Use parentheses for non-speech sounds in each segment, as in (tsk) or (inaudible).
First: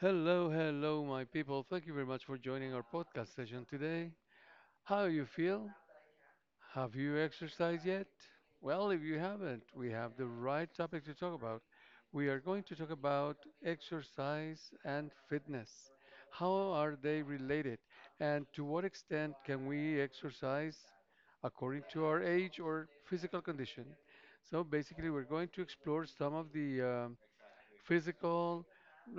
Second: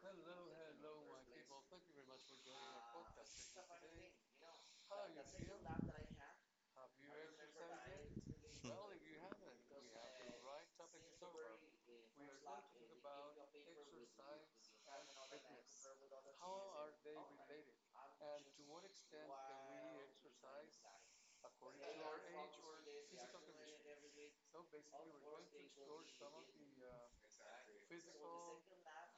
Hello, hello, my people. Thank you very much for joining our podcast session today. How you feel? Have you exercised yet? Well, if (laughs) you haven't, we have the right topic to talk about. We are going to talk about exercise and fitness. How are they related? And to what extent can we exercise according to our age or physical condition? So basically, we're going to explore some of the physical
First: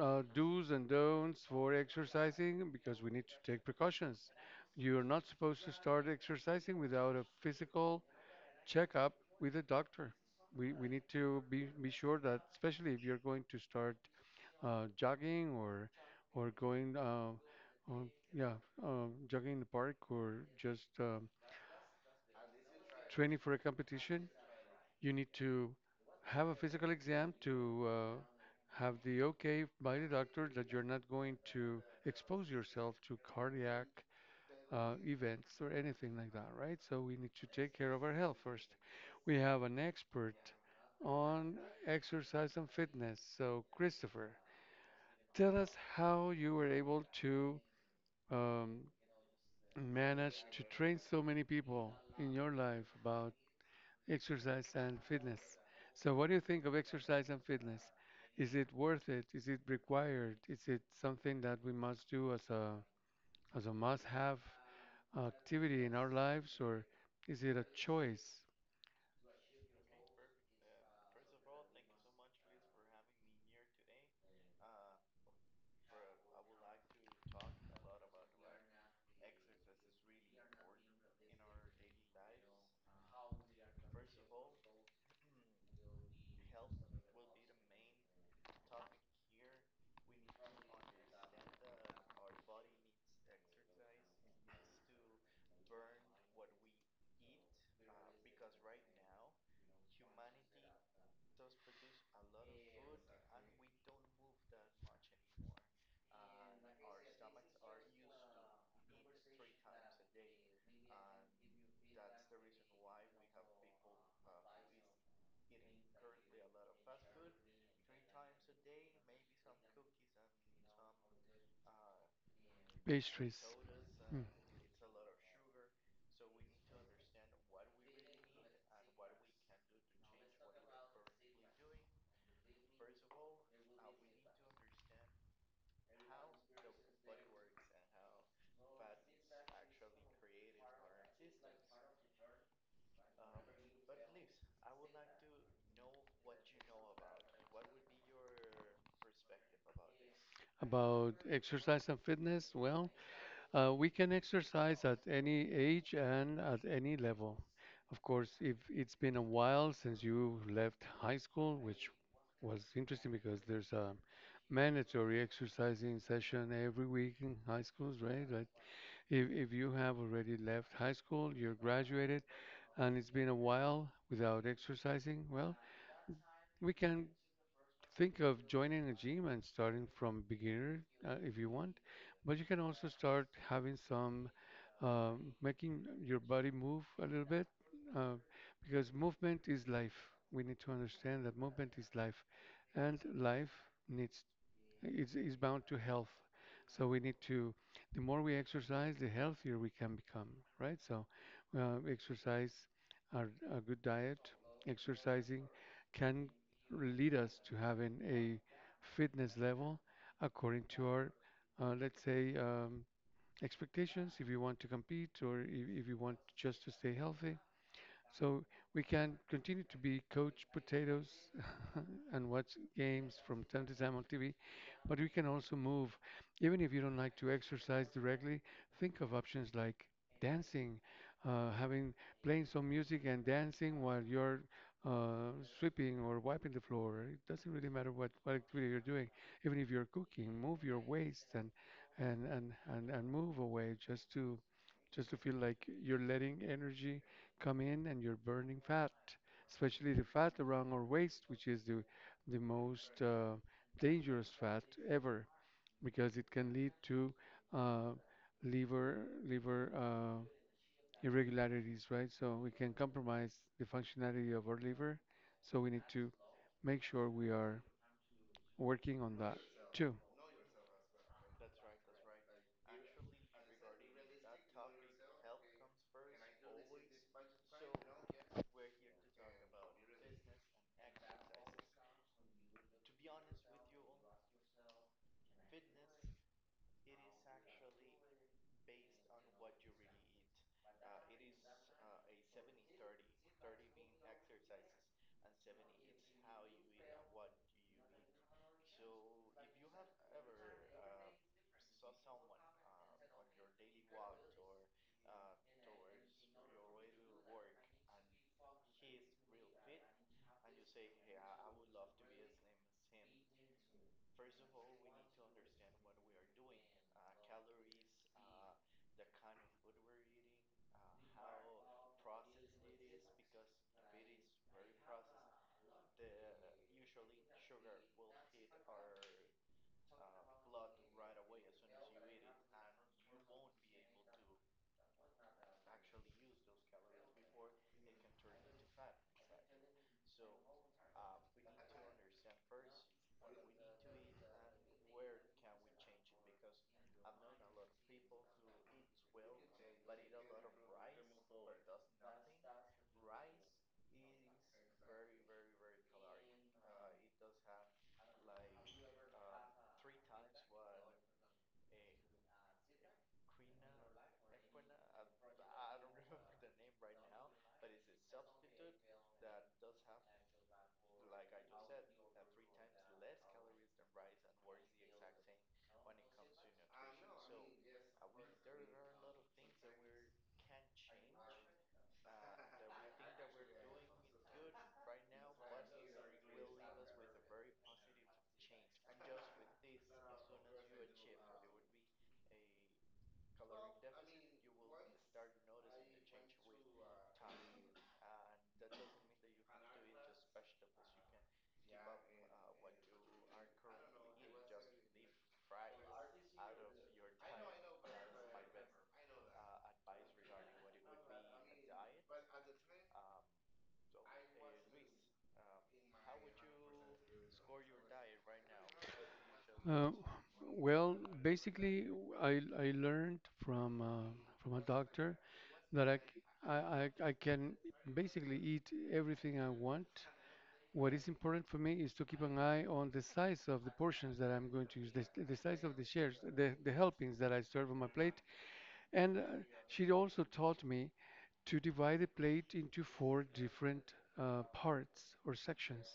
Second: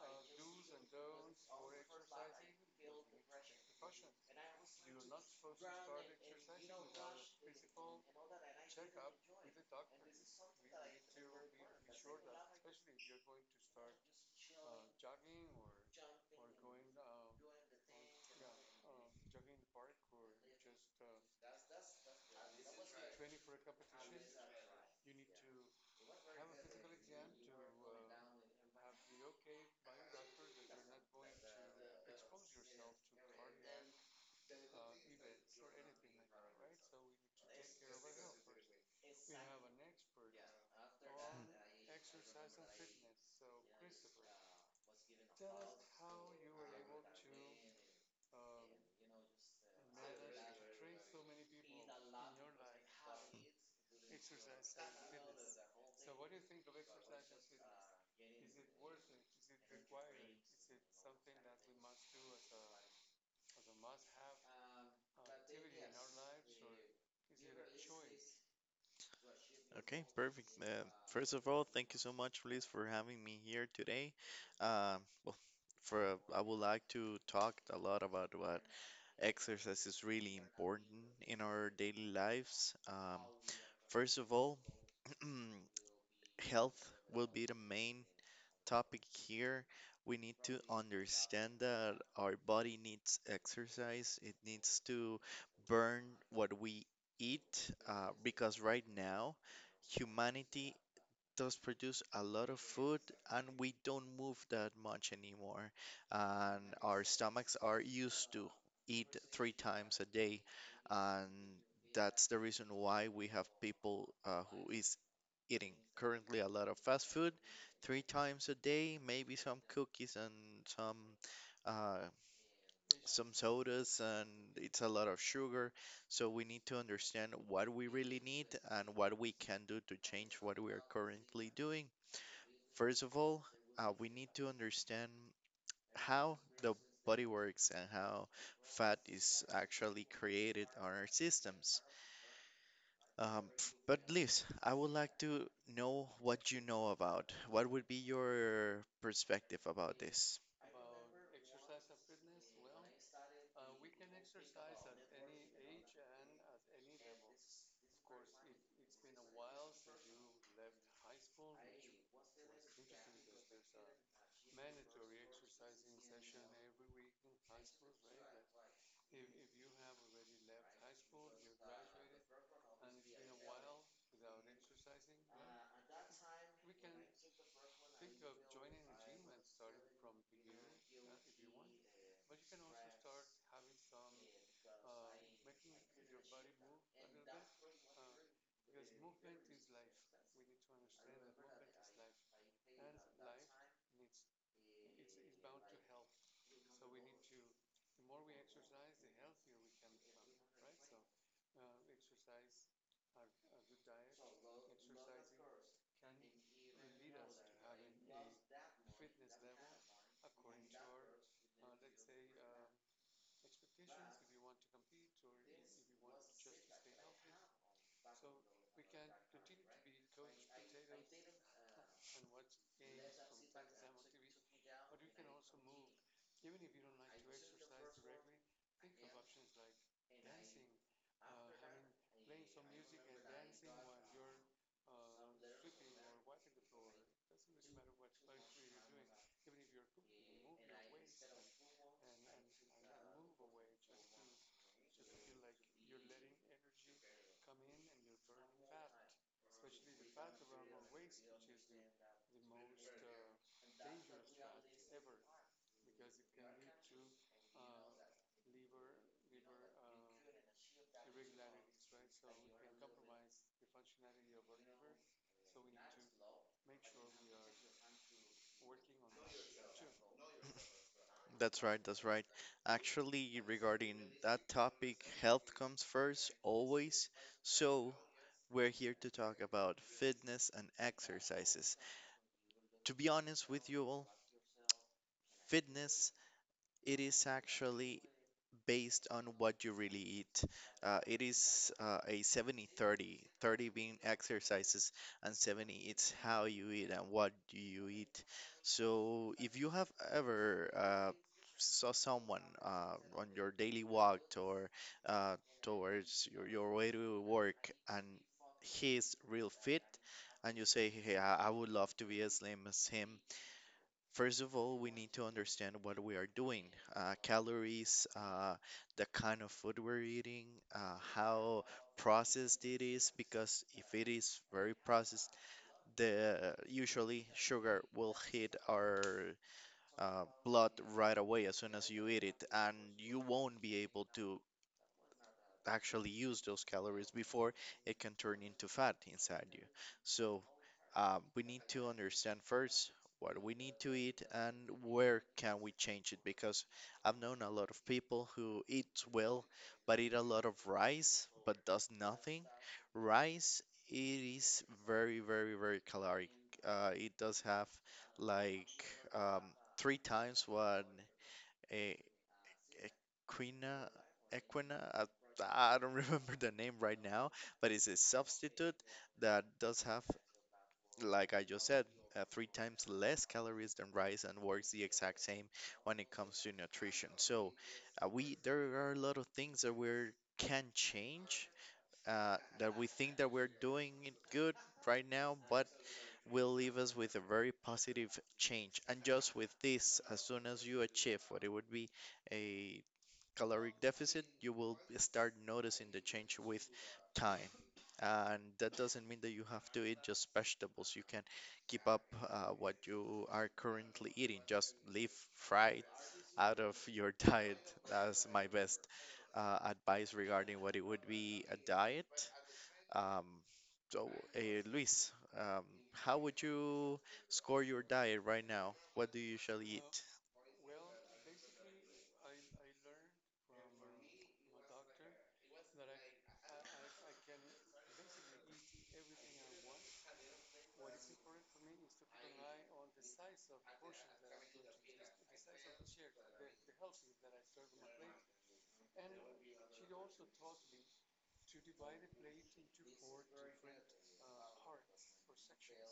do's and don'ts for exercising because we need to take precautions. You're not supposed to start exercising without a physical checkup with a doctor. We need to be sure that, especially if you're going to start jogging or going, on, yeah, jogging in the park or just training for a competition, you need to have a physical exam to have the okay by the doctor that you're not going to expose yourself to cardiac events or anything like that, right? So we need to take care of our health first. We have an expert on exercise and fitness. So, Christopher, tell us how you were able to um, manage to train so many people in your life about exercise and fitness. So, what do you think of exercise and fitness? Is it worth it? Is it required? Is it something that we must do as a must-have activity in our lives, or is it a choice? Okay, perfect. First of all, thank you so much, Luis, for having me here today. Um, well, for I would like to talk a lot about what exercise is really important in our daily lives. First of all, (clears throat) health will be the main topic here. We need to understand that our body needs exercise. It needs to burn what we eat, because right now humanity does produce a lot of food, and we don't move that much anymore. And our stomachs are used to eat three times a day. And that's the reason why we have people who is eating currently a lot of fast food three times a day, maybe some cookies and some, uh, some Pastries. sodas, Hmm. and it's a lot of sugar, so we need to understand what we really need and what we can do to change what we are currently doing. First of all, we need to understand how the body works and how fat is actually created on our systems. Um, but Liz, I would like to know what you know about. What would be your perspective about this? About exercise and fitness, well, we can exercise at any age and at any level. Of course, if it's been a while since you left high school, which was interesting because there's a mandatory exercising session every week in high schools, right? Like if you have already left high school, you're graduated, and it's been a while without exercising, well, we can think of joining a gym and starting from beginner if you want, but you can also start having some making your body move a little bit uh, because movement is life. We need to understand that movement is life, and life needs is bound to health. So the more we exercise, the healthier we can become, right? So uh, exercise, our, a good diet, exercising can lead us to having a fitness level according to our, let's say, expectations if you want to compete or if you want just to stay healthy. So we can continue to be coach potatoes (laughs) and watch games from time to time on TV, but we can also move. Even if you don't like to exercise directly, think of options like dancing, having playing some music and dancing while you're uh, sweeping or wiping the floor. It doesn't really matter what activity you're doing. Even if you're cooking, move your waist and move away just to feel like you're letting energy come in and you're burning fat, especially the fat around our waist, which is the most dangerous fat ever because it can lead to uh, liver irregularities, right? So we can compromise the functionality of our liver. So we need to make sure we are working on that too. That's right, that's right. Actually, regarding that topic, health comes first, always. So, we're here to talk about fitness and exercises. To be honest with you all, fitness, it is actually based on what you really eat. It is a 70/30, 30 being exercises, and 70 it's how you eat and what do you eat. So, if you have ever saw someone on your daily walk or towards your way to work, and he's real fit, and you say, "Hey, I would love to be as slim as him." First of all, we need to understand what we are doing, calories, the kind of food we're eating, how processed it is, because if it is very processed, the usually sugar will hit our blood right away as soon as you eat it, and you won't be able to actually use those calories before it can turn into fat inside you. So, we need to understand first what we need to eat and where can we change it, because I've known a lot of people who eat well but eat a lot of rice but does nothing. Rice, it is very, very, very caloric. It does have like, um, three times what a equina equina, I don't (laughs) remember the name right now, but it's a substitute that does have, like I just said, three times less calories than rice and works the exact same when it comes to nutrition. So we there are a lot of things that we can change, that we think that we're doing it good right now, but will leave us with a very positive change. And just with this, as soon as you achieve what it would be a caloric deficit, you will start noticing the change with time. And that doesn't mean that you have to eat just vegetables. You can keep up what you are currently eating. Just leave fried out of your (laughs) diet. That's my best advice regarding what it would be a diet. Um, so, Luis, um, how would you score your diet right now? What do you usually Uh, eat? well, basically, I learned from uh, from a doctor that I can basically eat everything I want. What is important for me is to keep an eye on the size of the portions that I'm going to use, the size of the shares, the helpings that I serve on my plate. And she also taught me to divide the plate into four different parts or sections.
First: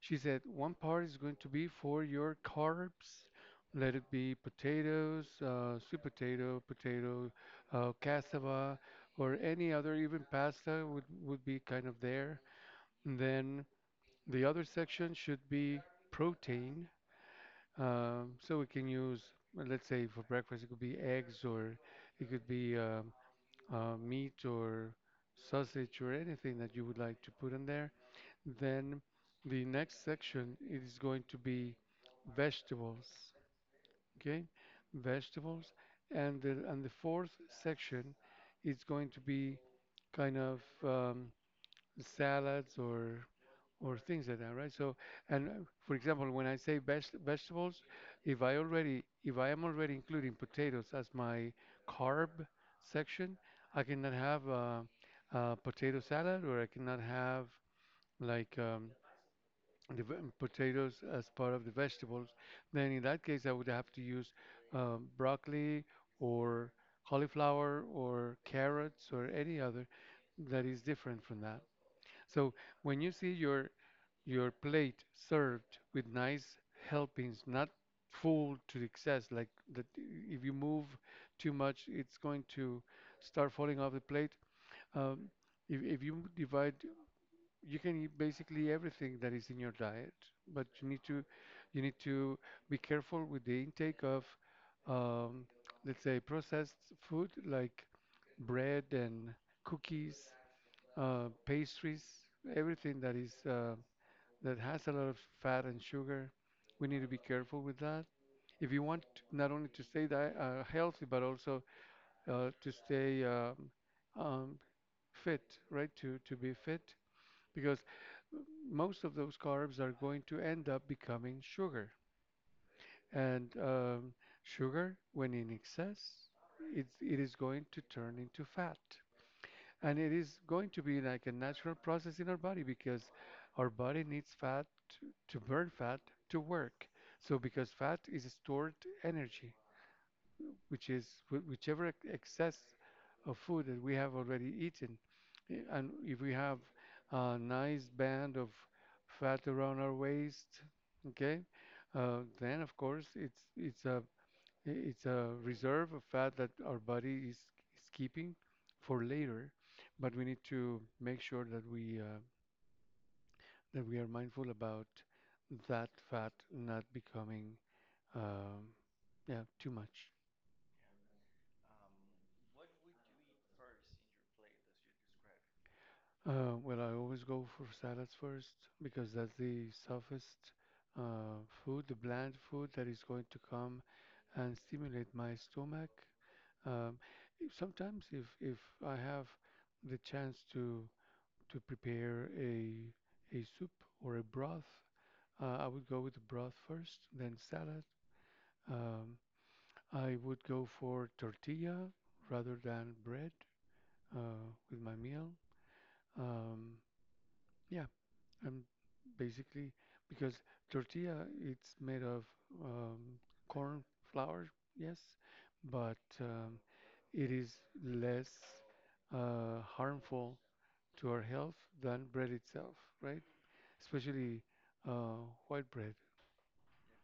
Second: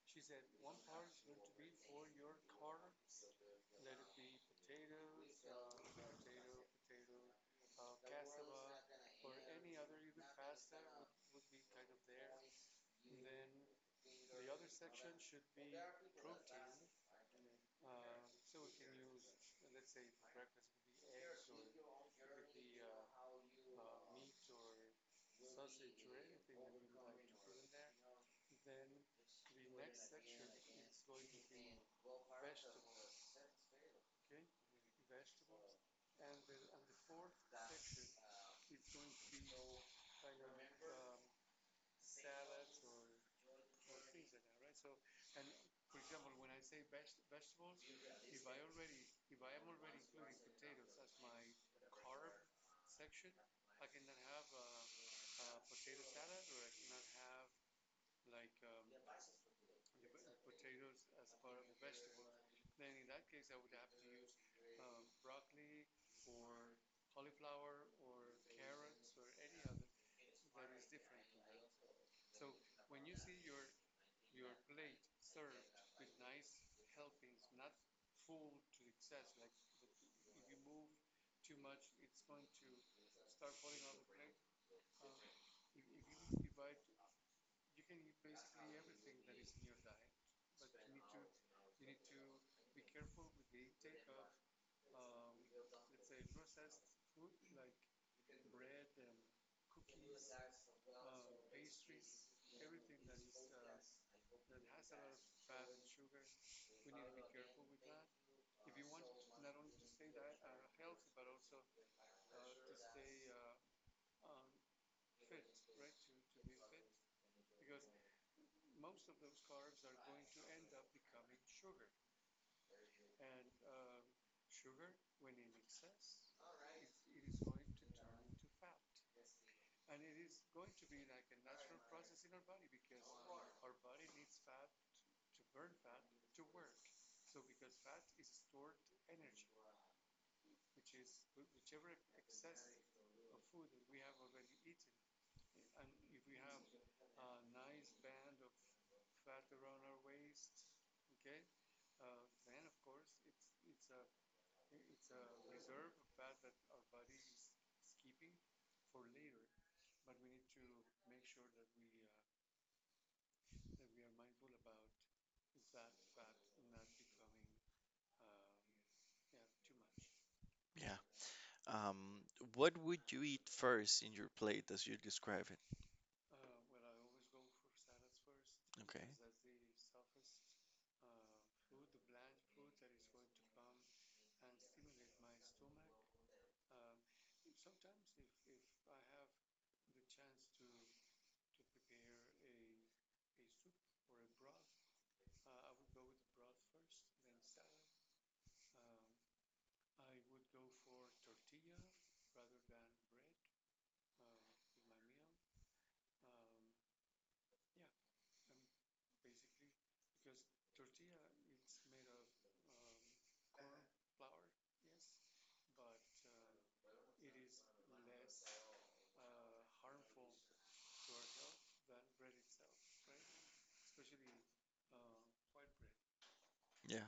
She said one part is going to be for your carbs. Let it be potatoes, sweet potato, potato, cassava, or any other, even pasta would be kind of there. And then the other section should be protein. So we can use, well, let's say for breakfast, it could be eggs or it could be meat or sausage or anything that you would like to put in there. Then the next section is going to be vegetables. Okay, vegetables, and the fourth section is going to be kind of salads or things like that, right? So, and for example, when I say vegetables, if I am already including potatoes as my carb section, I cannot have a potato salad or I cannot have like potatoes as part of the vegetables, then in that case I would have to use broccoli or cauliflower or carrots or any other that is different from that. So when you see your plate served with nice helpings, not full to excess, like that if you move too much, it's going to start falling off the plate. Um, if you divide, you can eat basically everything that is in your diet, but you need to be careful with the intake of um, let's say processed food like bread and cookies, pastries, everything that is that has a lot of fat and sugar. We need to be careful with that. If you want not only to stay healthy but also to stay um, fit, right? To be fit, because most of those carbs are going to end up becoming sugar. And sugar, when in excess, it is going to turn into fat. And it is going to be like a natural process in our body because our body needs fat to burn fat to work. So, because fat is stored energy, which is whichever excess of food that we have already eaten. And if we have a nice band of fat around our waist, okay, then of course it's a reserve of fat that our body is keeping for later, but we need to make sure that we are mindful about that fat not becoming um, yeah too much. Yeah. Um, what would you eat first in your plate as you describe it? Well, I always go for salads first Okay. because that's the softest food, the bland food that is going to come and stimulate my stomach. Um, if, sometimes, if I have the chance to prepare a soup or a broth, I would go with the broth first, then salad. Um, I would go for tortilla rather than bread with my meal. Um, yeah, And basically, because tortilla it's made of um, corn flour, yes, but it is less harmful to our health than bread itself, right? Especially uh, white bread. Yeah.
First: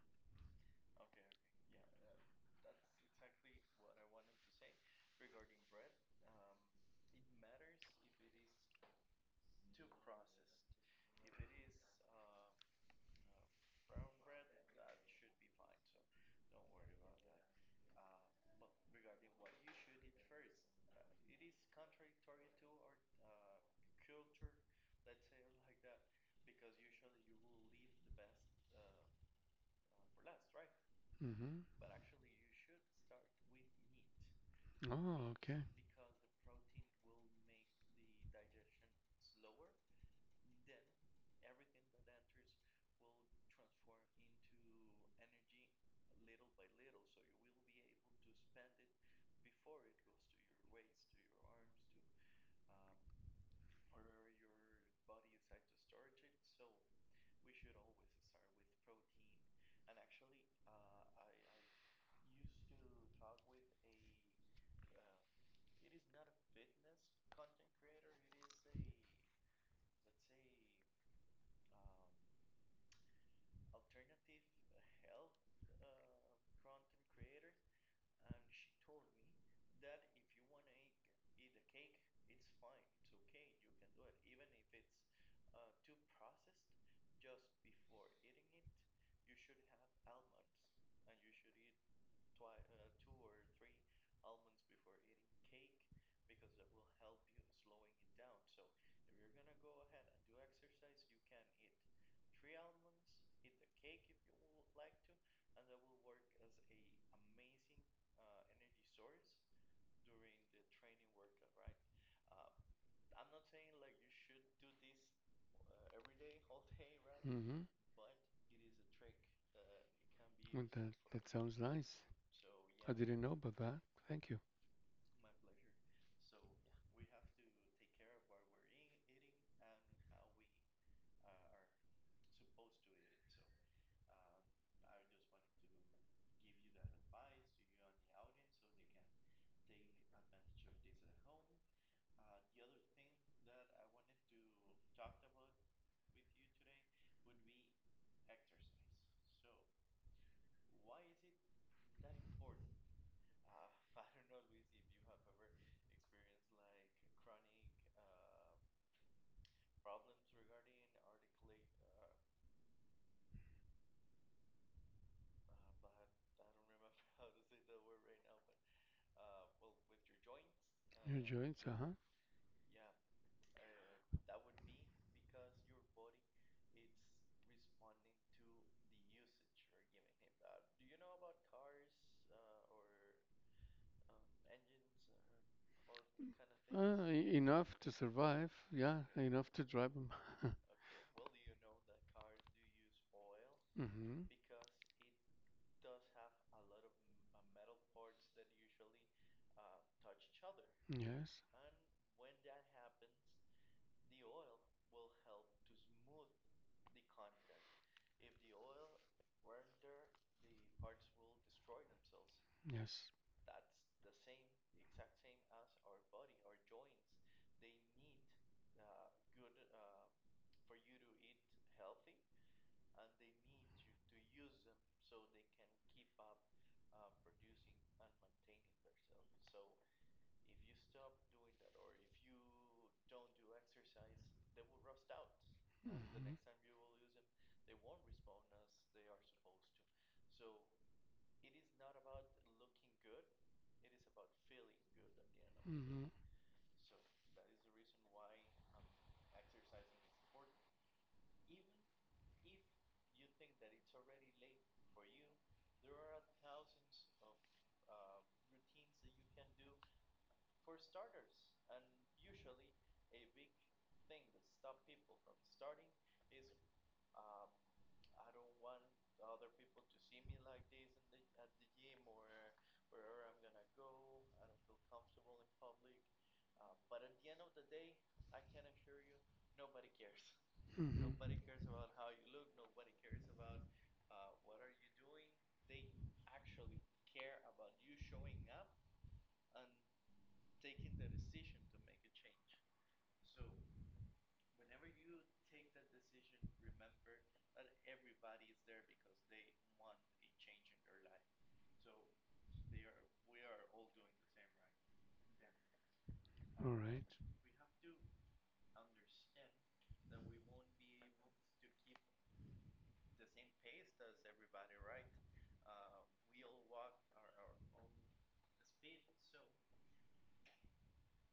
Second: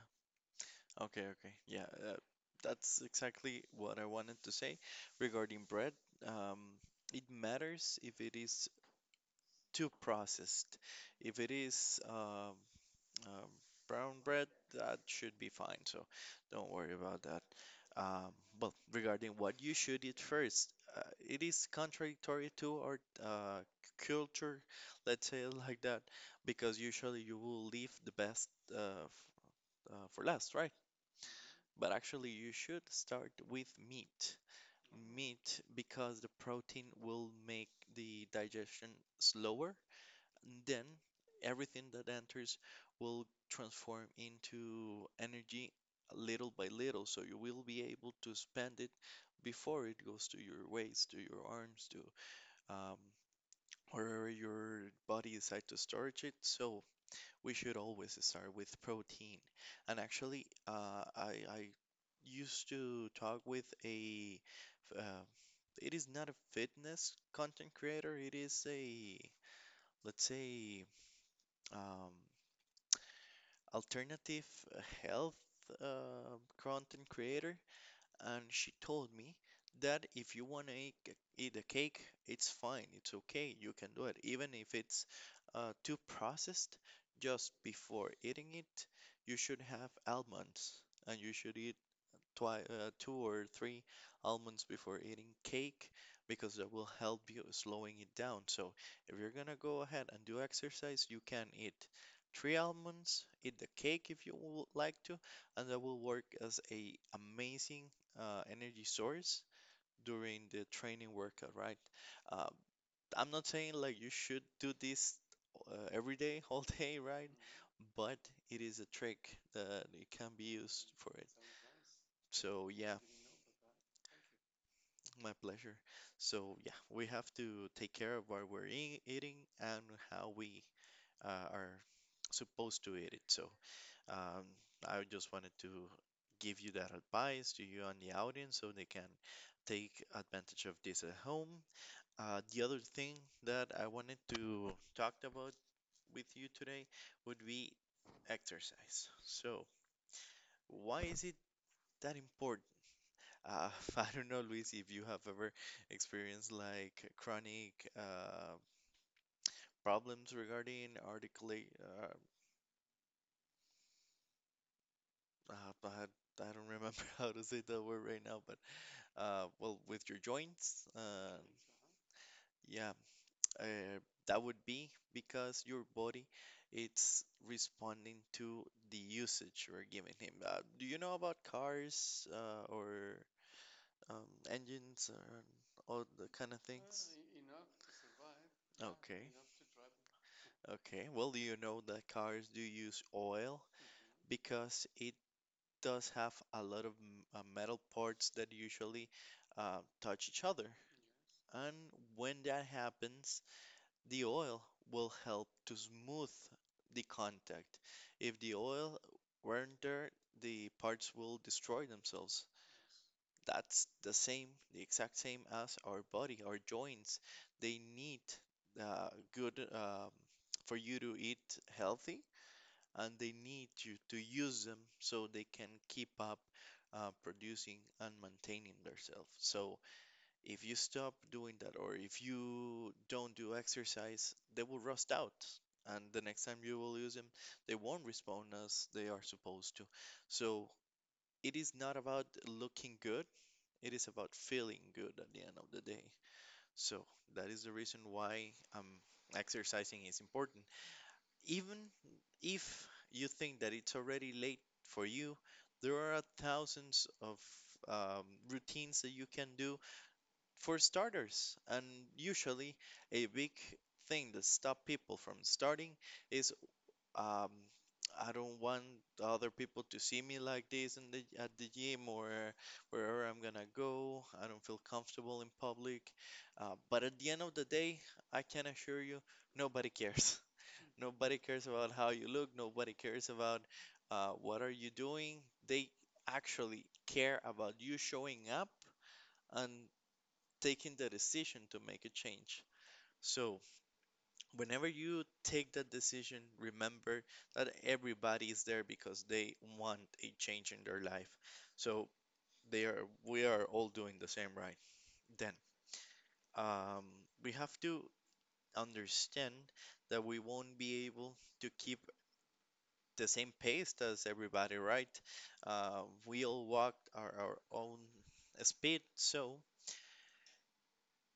Okay. Okay. Yeah. That's exactly what I wanted to say regarding bread. Um, it matters if it is too processed. If it is Um, brown bread, that should be fine, so don't worry about that. Um, well, regarding what you should eat first, it is contradictory to our culture, let's say it like that, because usually you will leave the best for last, right? Hmm. But actually, you should start with meat. Oh, Meat, okay. because the protein will make the digestion slower. Then everything that enters will transform into energy little by little, so you will be able to spend it before it goes to your waist, to your arms, to um, wherever your body decides to storage it. So we should always start with protein. And actually, I used to talk with a, uh, it is not a fitness content creator. It is a, let's say, um, alternative, uh, health, content creator, and she told me that if you want to eat, eat a cake, it's fine, it's okay, you can do it, even if it's too processed. Just before eating it, you should have almonds, and you should eat twi two or three almonds before eating cake, because that will help you slowing it down. So if you're gonna go ahead and do exercise, you can eat three almonds, eat the cake if you would like to, and that will work as a amazing energy source during the training workout, right? Uh, I'm not saying like you should do this every day, (laughs) all day, right? Hmm. But it is a trick that it can be Well, used that for it. that sounds nice. So I yeah, didn't know about that. Thank you. my pleasure. So yeah, we have to take care of what we're eating and how we are supposed to eat it. So um, I just wanted to give you that advice, to you and the audience, so they can take advantage of this at home. The other thing that I wanted to talk about with you today would be exercise. So, why is it that important? Uh, (laughs) I don't know, Luis, if you have ever experienced like chronic uh, problems regarding articulate. Uh, I, I don't remember (laughs) how to say that word right now, but well, with your joints. Your joints, uh-huh. Yeah. Uh, that would be because your body it's responding to the usage you're giving him. Do you know about cars, or um, engines, or all the kind of things? Enough to survive, yeah, Okay. enough to drive them. (laughs) Okay, well, do you know that cars do use oil? Hmm. Because it does have a lot of metal parts that usually touch each other. Yes, And when that happens, the oil will help to smooth the contact. If the oil weren't there, the parts will destroy themselves. yes. That's the same, the exact same as our body, our joints. They need good for you to eat healthy, and they need you to use them so they can keep up producing and maintaining themselves. So if you stop doing that, or if you don't do exercise, they will rust out. And the next time you Hmm. will use them, they won't respond as they are supposed to. So it is not about looking good, it is about feeling good at the end of the day. Hmm. So that is the reason why exercising is important. Even if you think that it's already late for you, there are thousands of routines that you can do for starters, and usually a big thing that stop people from starting is, um, I don't want other people to see me like this in the at the gym or wherever I'm gonna go. I don't feel comfortable in public. But at the end of the day, I can assure you, nobody cares. (laughs) Hmm. Nobody cares about how you look. Nobody cares about what are you doing. They actually care about you showing up and taking the decision to make a change. So, whenever you take that decision, remember that everybody is there because they want a change in their life. So, they are we are all doing the same right. Then, All um, right. we have to understand that we won't be able to keep the same pace as everybody, right? We all walk our own speed, so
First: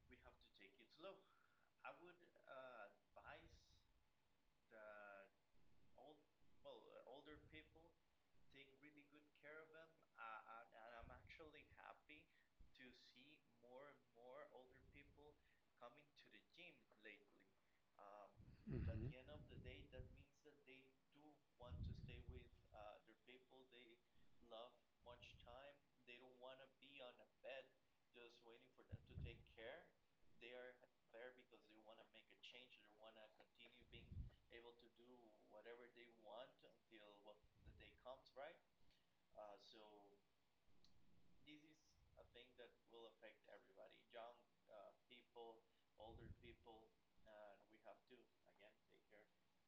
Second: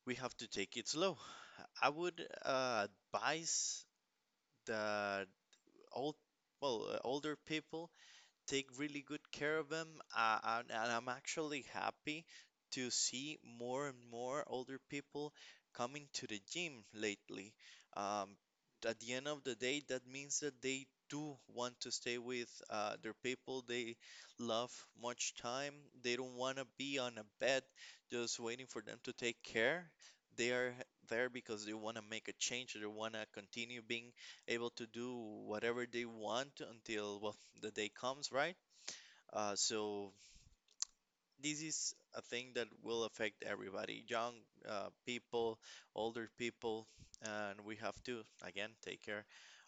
we have to take it slow. I would advise that old older people take really good care of them. And I'm actually happy to see more and more older people coming to the gym lately. Um, at the end of the Mm-hmm. day, that means that they do want to stay with their people they love much time. They don't want to be on a bed just waiting for them to take care. They are there because they want to make a change. They want to continue being able to do whatever they want until, well, the day comes, right? So this is a thing that will affect everybody, young people, older people, and we have to again take care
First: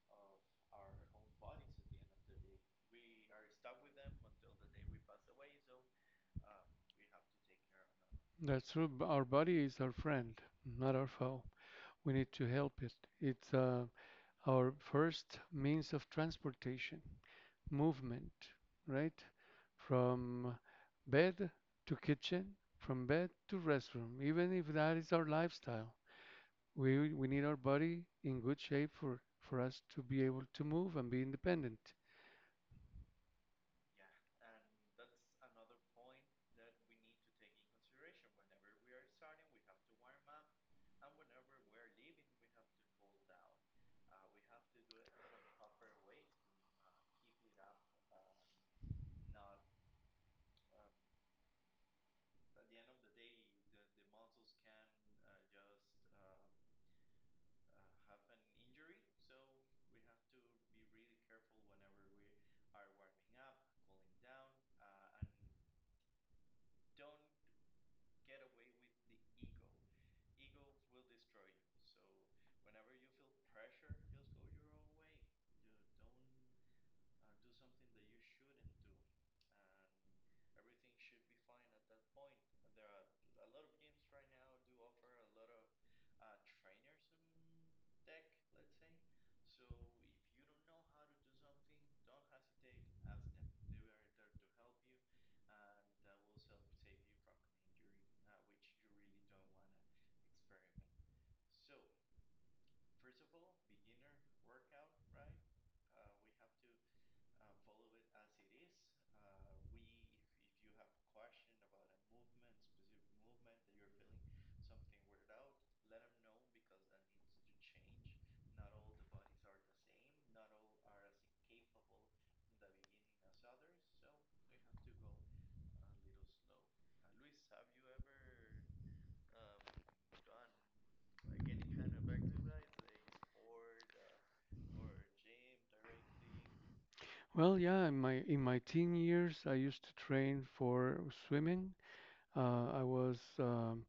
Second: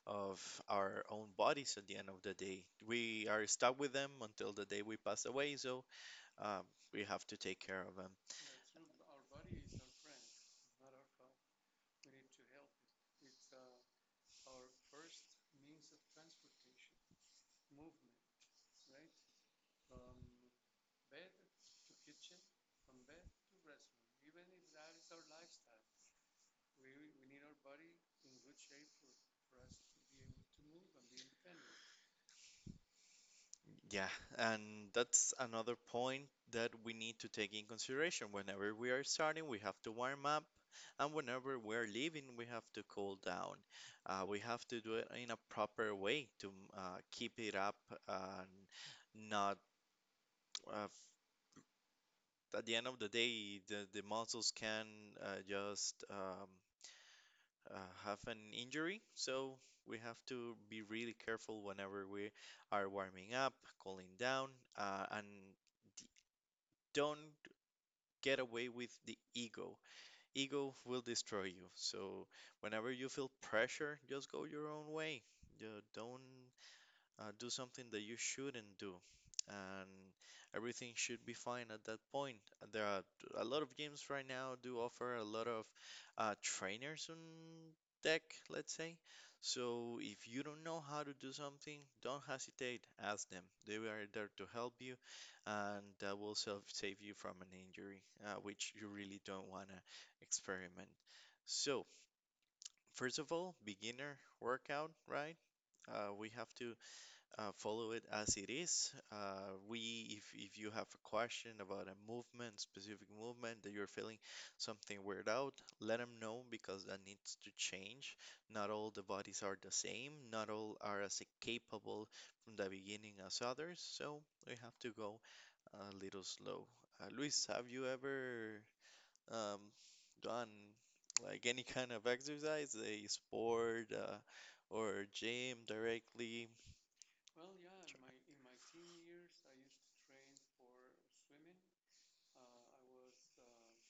of our own bodies at the end of the day. We are stuck with them until the day we pass away, so um, we have to take care of them. That's true. Our body is our friend, not our foe. We need to help it. It's our first means of transportation, movement, right? From bed to kitchen, from bed to restroom, even if that is our lifestyle. We need our body in good shape for us to be able to move and be independent. Yeah, and that's another point that we need to take in consideration. Whenever we are starting, we have to warm up, and whenever we're leaving, we have to cool down. We have to do it in a proper way to keep it up and not, uh, at the end of the day, the muscles can just uh, have an injury. So we have to be really careful whenever we are warming up, cooling down, and don't get away with the ego. Ego will destroy you. So whenever you feel pressure, just go your own way. You don't do something that you shouldn't do, and everything should be fine at that point. And There are a lot of games right now do offer a lot of trainers on deck, let's say. So if you don't know how to do something, don't hesitate, ask them. They are there to help you, and that will self save you from an injury, which you really don't want to experiment. So, first of all, beginner workout, right? We have to follow it as it is. We, if you have a question about a movement, specific movement that you're feeling something weird out, let them know because that needs to change. Not all the bodies are the same. Not all are as capable from the beginning as others. So we have to go a little slow. Luis, have you ever um, done like any kind of exercise, a sport or gym directly? Well, yeah, in my teen years, I used to train for swimming. I was um,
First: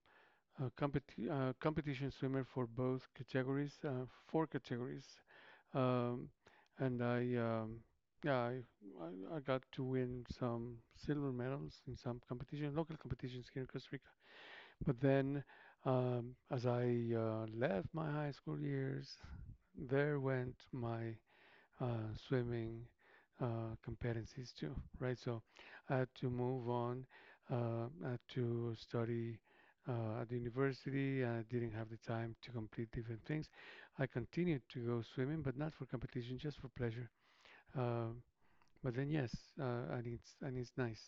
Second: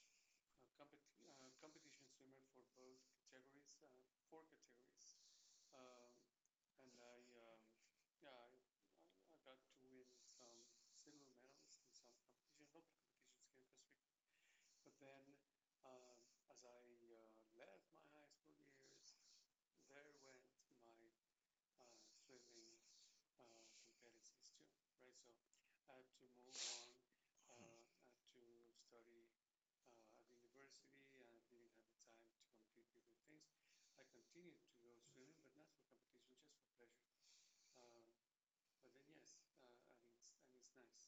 Uh, competi- uh, competition swimmer for both categories, four categories, um, and I, yeah, I got to win some silver medals in some competition, local competitions here in Costa Rica. But then, as I left my high school years, there went my swimming competencies too, right? So I had to move on, I had to study at the university. I didn't have the time to complete different things. I continued to go swimming, but not for competition, just for pleasure. Uh, but then yes, and it's nice.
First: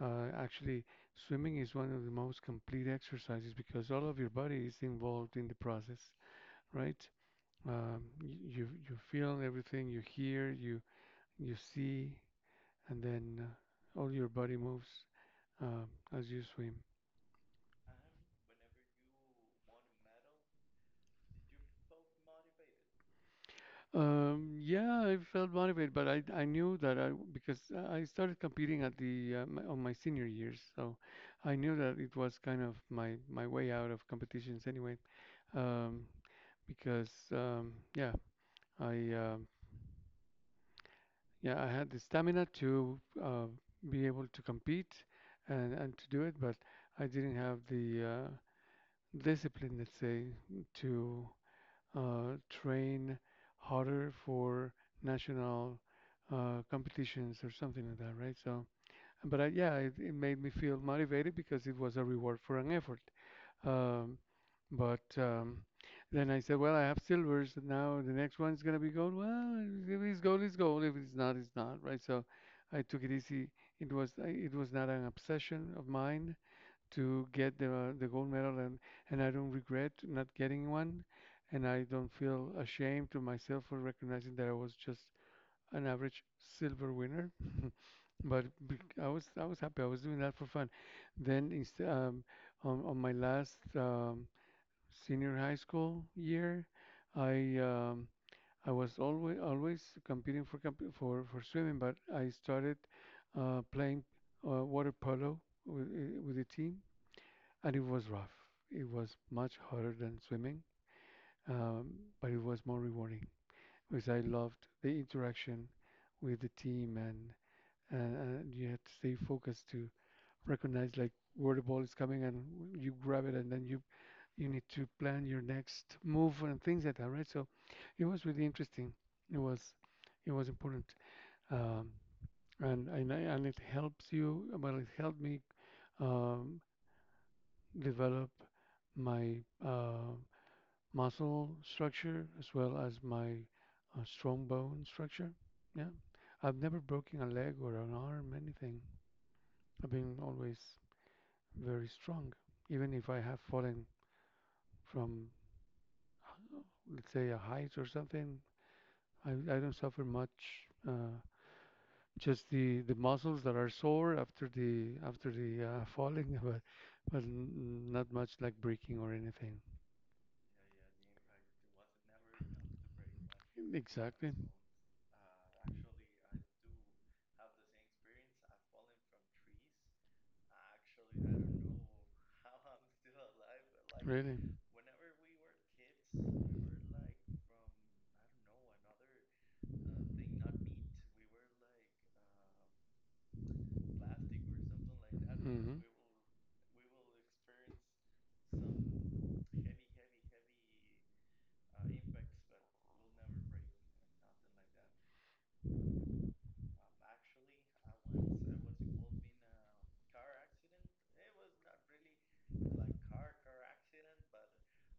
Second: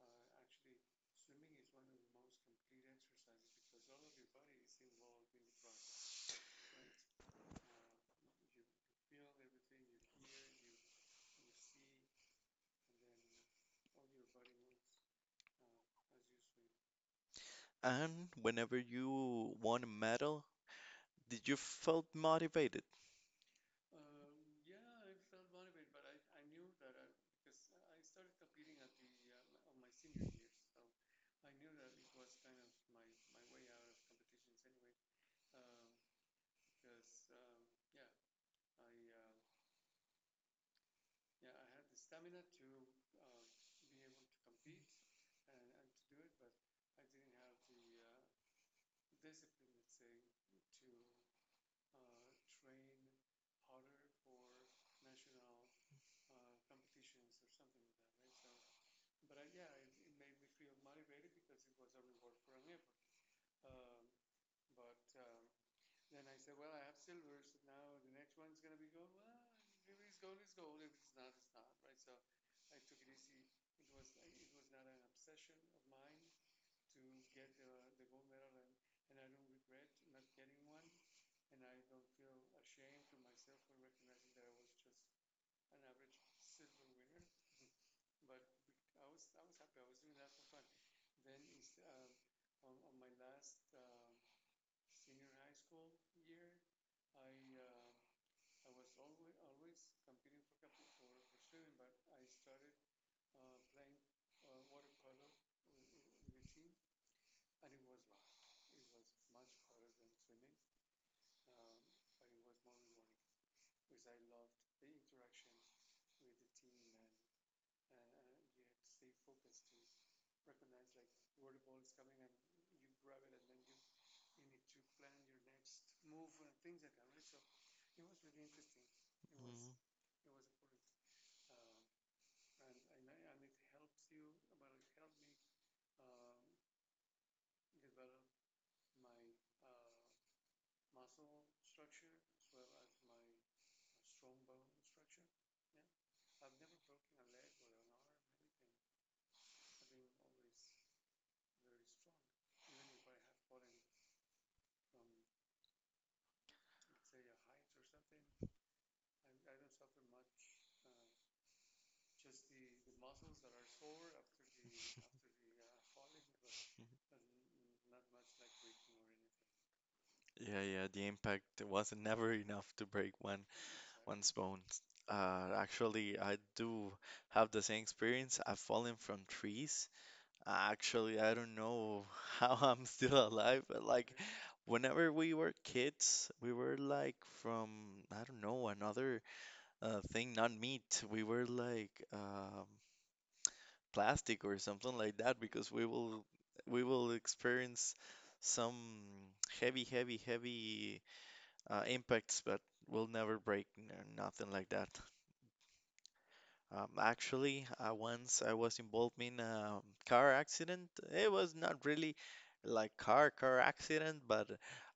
Actually, swimming is one of the most complete exercises because all of your body is involved in the process, right? You feel everything, you hear, you see, and then all your body moves uh, as you swim. And whenever you won a medal, did you felt motivated? Yeah, I felt motivated, but I knew that I because I started competing at on my senior years, so I knew that it was kind of my way out of competitions anyway. Um, because um, yeah, I um yeah I had the stamina to be able to compete and to do it, but I didn't have the discipline, let's say, to train harder for national competitions or something like that, right? So, but I, yeah, it made me feel motivated because it was a reward for an effort. Um, but then I said, well, I have silvers. Now the next one's gonna be gold. Well, if it's gold, it's gold. If it's not, it's not, right? So I took it easy. It was not an obsession of mine to get the gold medal and I don't regret not getting one, and I don't feel ashamed to myself for recognizing that I was just an average silver winner, but I was happy. I was doing that for fun. Then on my last senior high school year I um, I was always competing for swimming but I started playing water polo with the team, and it was rough. It was much harder than swimming, um, but it was more rewarding because I loved the interaction with the team, and you had to stay focused to recognize like where the ball is coming, and you grab it, and then you need to plan your next move and things like that, right? So it was really interesting. It was, Mm, it was important. Um, and, and I- and it helps you, well, it helped me um, develop my uh, muscle structure as well as my strong bone structure. Yeah, I've never broken a leg or an arm, anything. I've been always very strong. Even if I have fallen from, uh, let's say, a height or something, I don't suffer much. Uh, just the muscles that are sore after the falling, (laughs) but but not much like breaking or anything. yeah, yeah, the impact was never enough to break one Exactly. one's bones. Actually, I do have the same experience. I've fallen from trees. Actually, I don't know (laughs) how I'm still alive, but like Really. whenever we were kids, we were like from, I don't know, another thing, not meat. We were like plastic or something like that because hmm we will experience some heavy, heavy, heavy impacts, but we'll never nothing like that. Actually, once I was involved in a car accident. It was not really like car accident, but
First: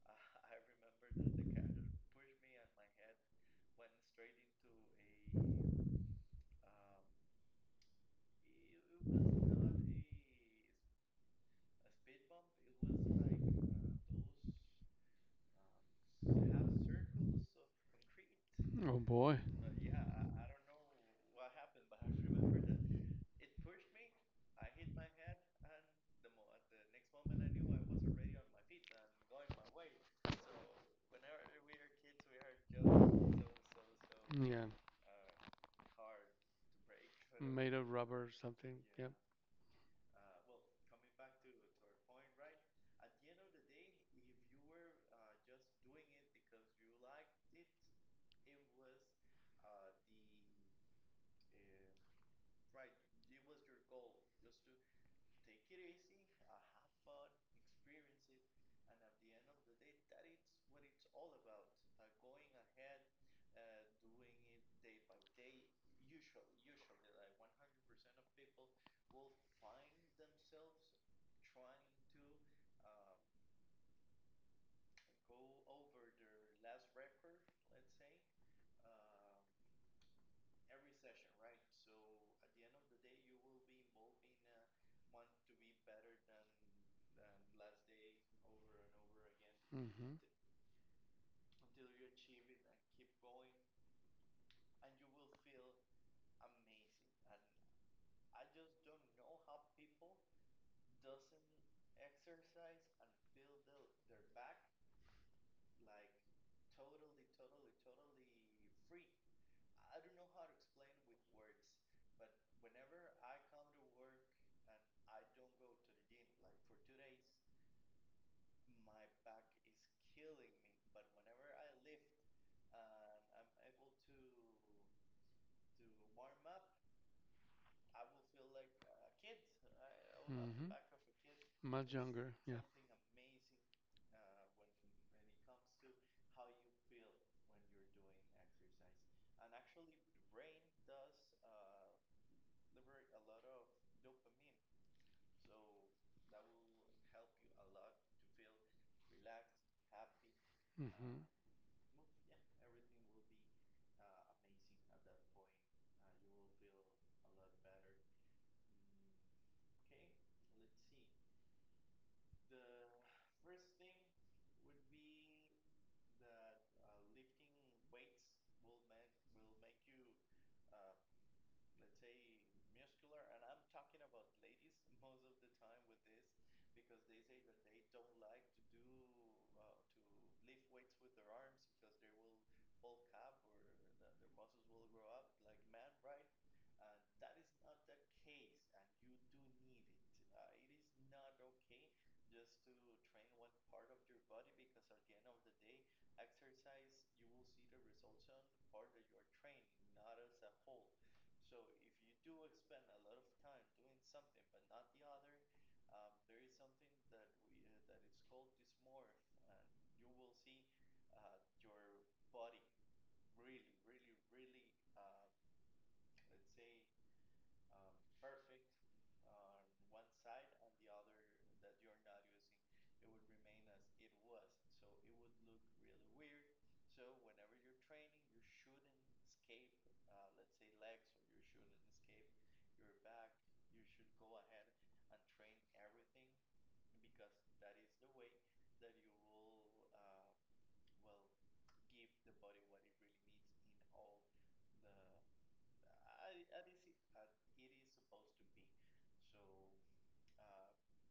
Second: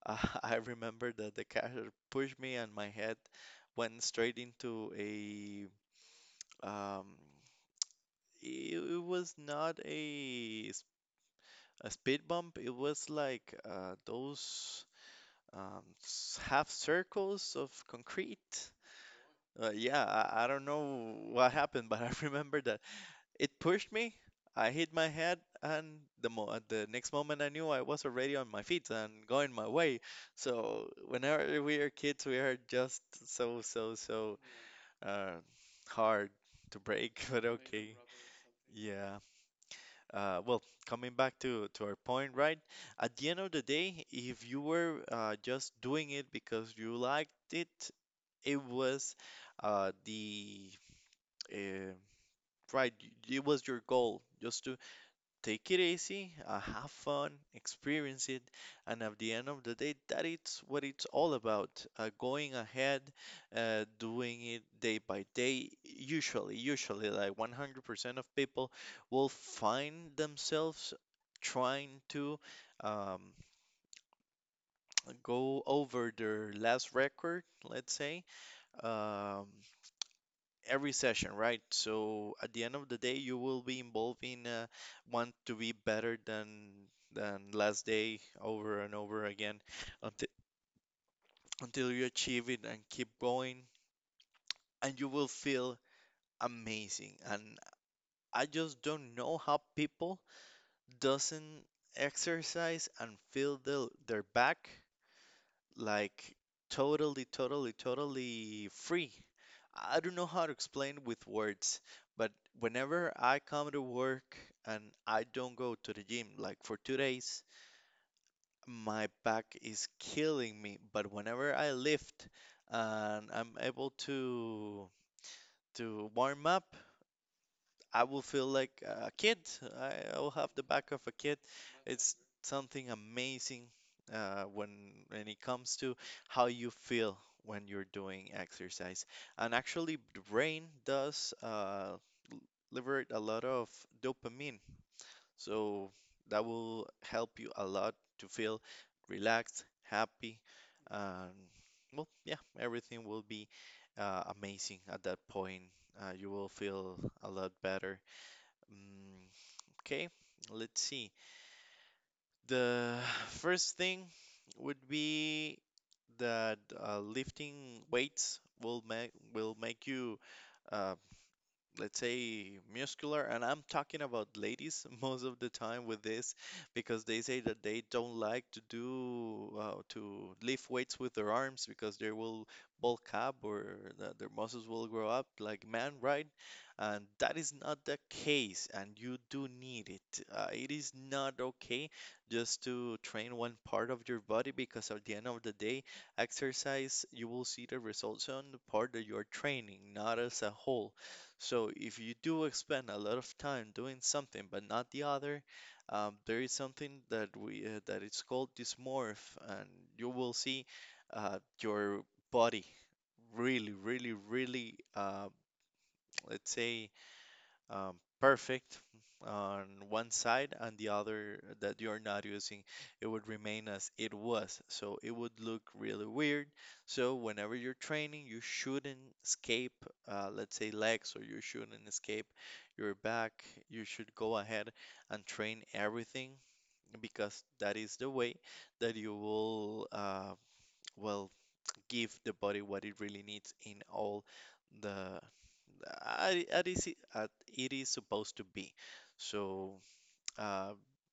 uh, (laughs) I remember that the car pushed me and my head went straight into a um, it was not a a speed bump. It was like those half circles of concrete. Oh boy. Yeah, I don't know what happened, but (laughs) I remember that it pushed me. I hit my head, and the the next moment I knew I was already on my feet and going my way. So whenever we are kids, we are just so Yeah. uh, hard to break. (laughs) But Made of okay, rubber or something. Yep. yeah. Uh, well, coming back to our point, right? At the end of the day, if you were just doing it because you liked it, it was uh, the uh, It was your goal just take it easy, have fun, experience it, and at the end of the day, that is what it's all about. Going ahead, doing it day by day. Usually, like 100% of people will find themselves trying to um, (tsk) go over their last record, let's say. Um, every session, right? So at the end of the day, you will be involved in want to be better than last day over and over again Mm-hmm. until until you achieve it and keep going, and you will feel amazing. And I just don't know how people doesn't exercise and feel their back like totally free. I don't know how to explain with words, but whenever I come to work and I don't go to the gym, like for 2 days, my back is killing me. But whenever I lift and I'm able to warm up, I will feel like a kid. I will have the Mm-hmm. back of a kid. Much It's younger. Yeah. something amazing uh, when when it comes to how you feel when you're doing exercise. And actually, the brain does liberate a lot of dopamine. So that will help you a lot to feel relaxed, happy, Mm-hmm. and well, yeah, everything will be amazing at that point. You will feel a lot better. Mm, okay, let's see. The first thing would be that lifting weights will make you uh, let's say muscular, and I'm talking about ladies (laughs) most of the time with this because they say that they don't like to do to lift weights with their arms because they will bulk up, or that their muscles will grow up like man, right? And that is not the case, and you do need it. Uh, it is not okay just to train one part of your body, because at the end of the day exercise you will see the results on the part that you're training, not as a whole. So if you do spend a lot of time doing something but not the other, there is something that we that it's called dysmorph, and you will see your body really, let's say um, perfect on one side, and the other that you're not using, it would remain as it was. So it would look really weird. So whenever you're training, you shouldn't escape, let's say, legs, or you shouldn't escape your back. You should go ahead and train everything, because that is the way that you will, well, give the body what it really needs in all the is uh, it is supposed to be. So, uh,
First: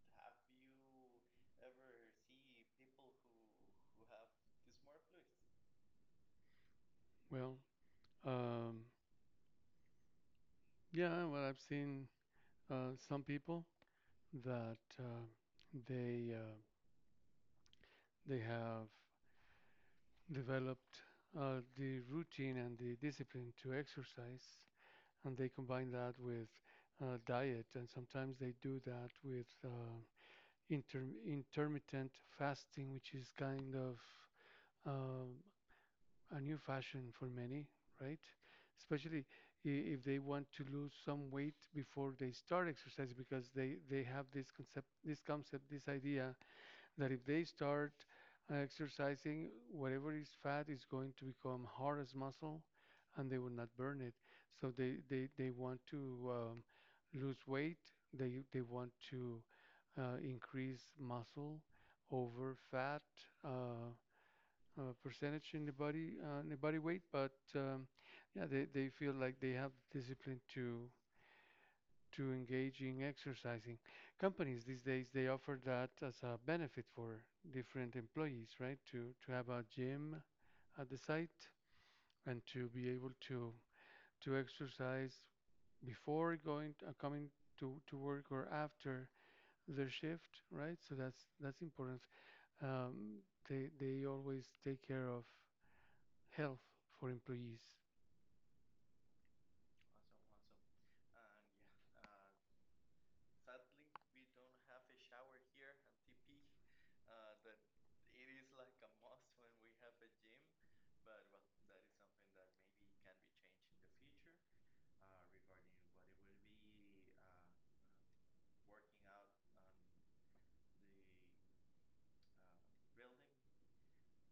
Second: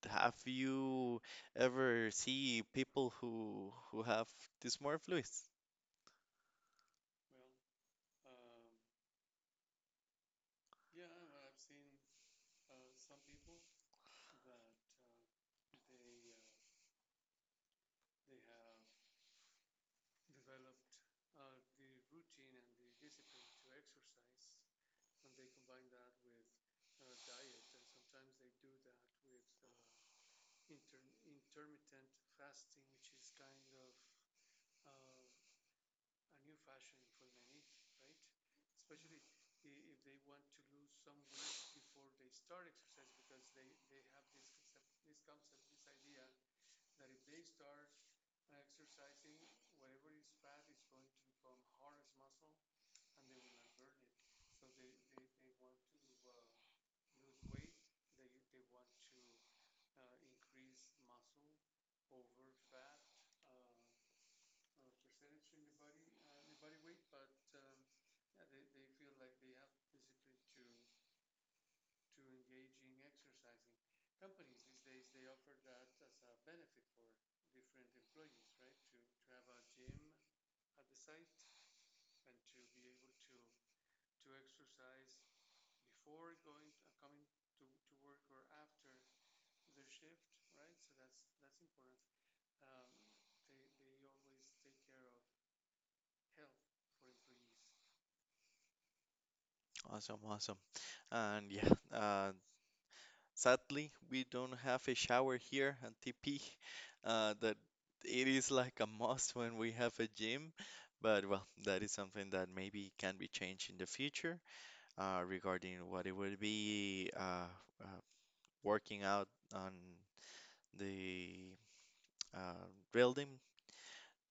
have you ever see people who have dysmorphia? Well, um, yeah. Well, I've seen some people that they uh, they have developed the routine and the discipline to exercise, and they combine that with diet, and sometimes they do that with intermittent fasting, which is kind of um a new fashion for many, right? Especially if they want to lose some weight before they start exercise, because they have this concept, this concept, this idea that if they start exercising, whatever is fat is going to become hard as muscle and they will not burn it. So they want to lose weight, they want to increase muscle over fat uh, percentage in the body weight, but they feel like they have discipline to engage in exercising. Companies these days, they offer that as a benefit for different employees, right? To have a gym at the site and to be able to exercise before going coming to work or after their shift, right? So that's important. Um, they always take care of health for employees. Awesome, awesome. And yeah, sadly, we don't have a shower here at TP. That it is like a must when we have a gym. But well, that is something that maybe can be changed in the future regarding what it would be uh, working out on the uh, drilled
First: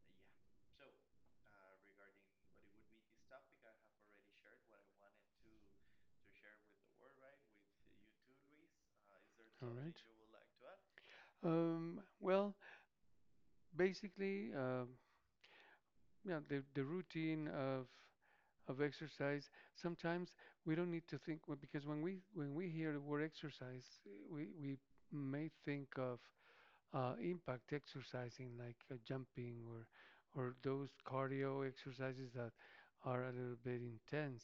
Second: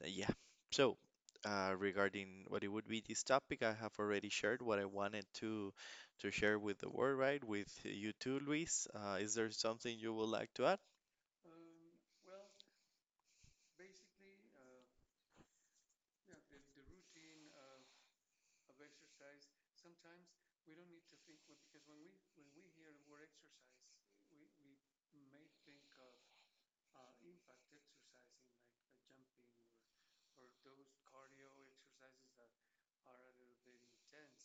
uh, yeah. So, regarding what it would be this topic, I have already shared what I wanted to share with the world, right? With you too, Luis. Is there All right. something you would like to add? To add? Well, basically, yeah, the routine of exercise. Sometimes we don't need to think, well, because when we hear the word exercise, we may think of impact exercising like jumping or those cardio exercises that are a little bit intense.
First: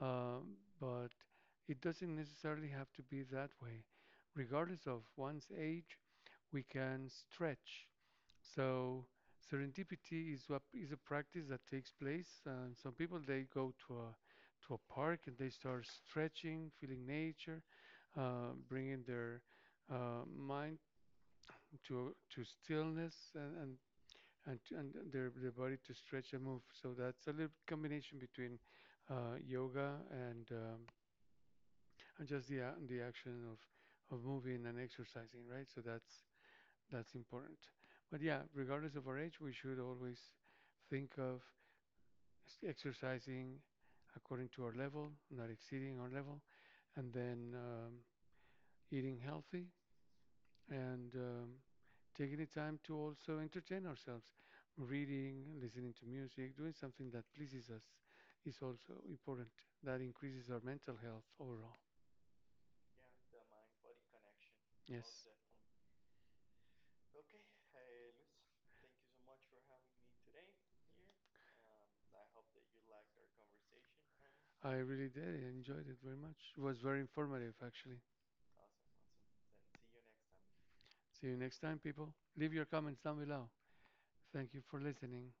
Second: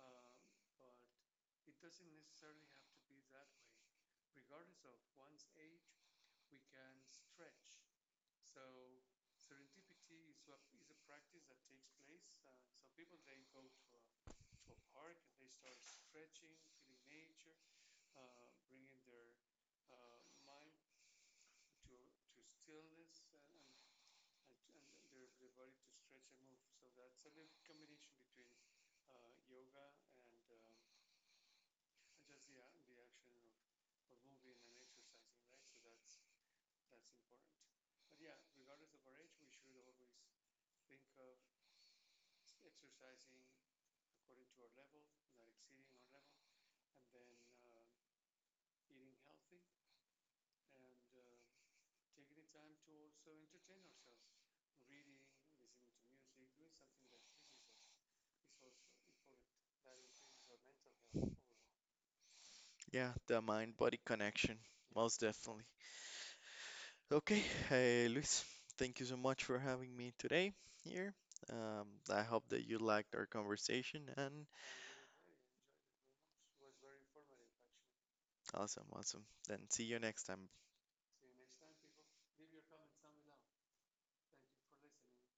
But it doesn't necessarily have to be that way. Regardless of one's age, we can stretch, so serendipity is what is a practice that takes place. And some people, they go to a park and they start stretching, feeling nature, bringing their mind to stillness and and their body to stretch and move. So that's a little combination between yoga and just the action of moving and exercising, right? So that's important. But yeah, regardless of our age, we should always think of exercising according to our level, not exceeding our level, and then eating healthy and taking the time to also entertain ourselves. Reading, listening to music, doing something that pleases us is also important. That increases our mental health overall. Yeah, the mind-body connection, Yes, most definitely. Okay, hey, Luis, thank you so much for having me today here. Um, I hope that you liked our conversation, and I really did. I enjoyed it very much. It was very informative, actually. awesome, awesome. Then see you next time. See you next time, people. Leave your comments down below. Thank you for listening.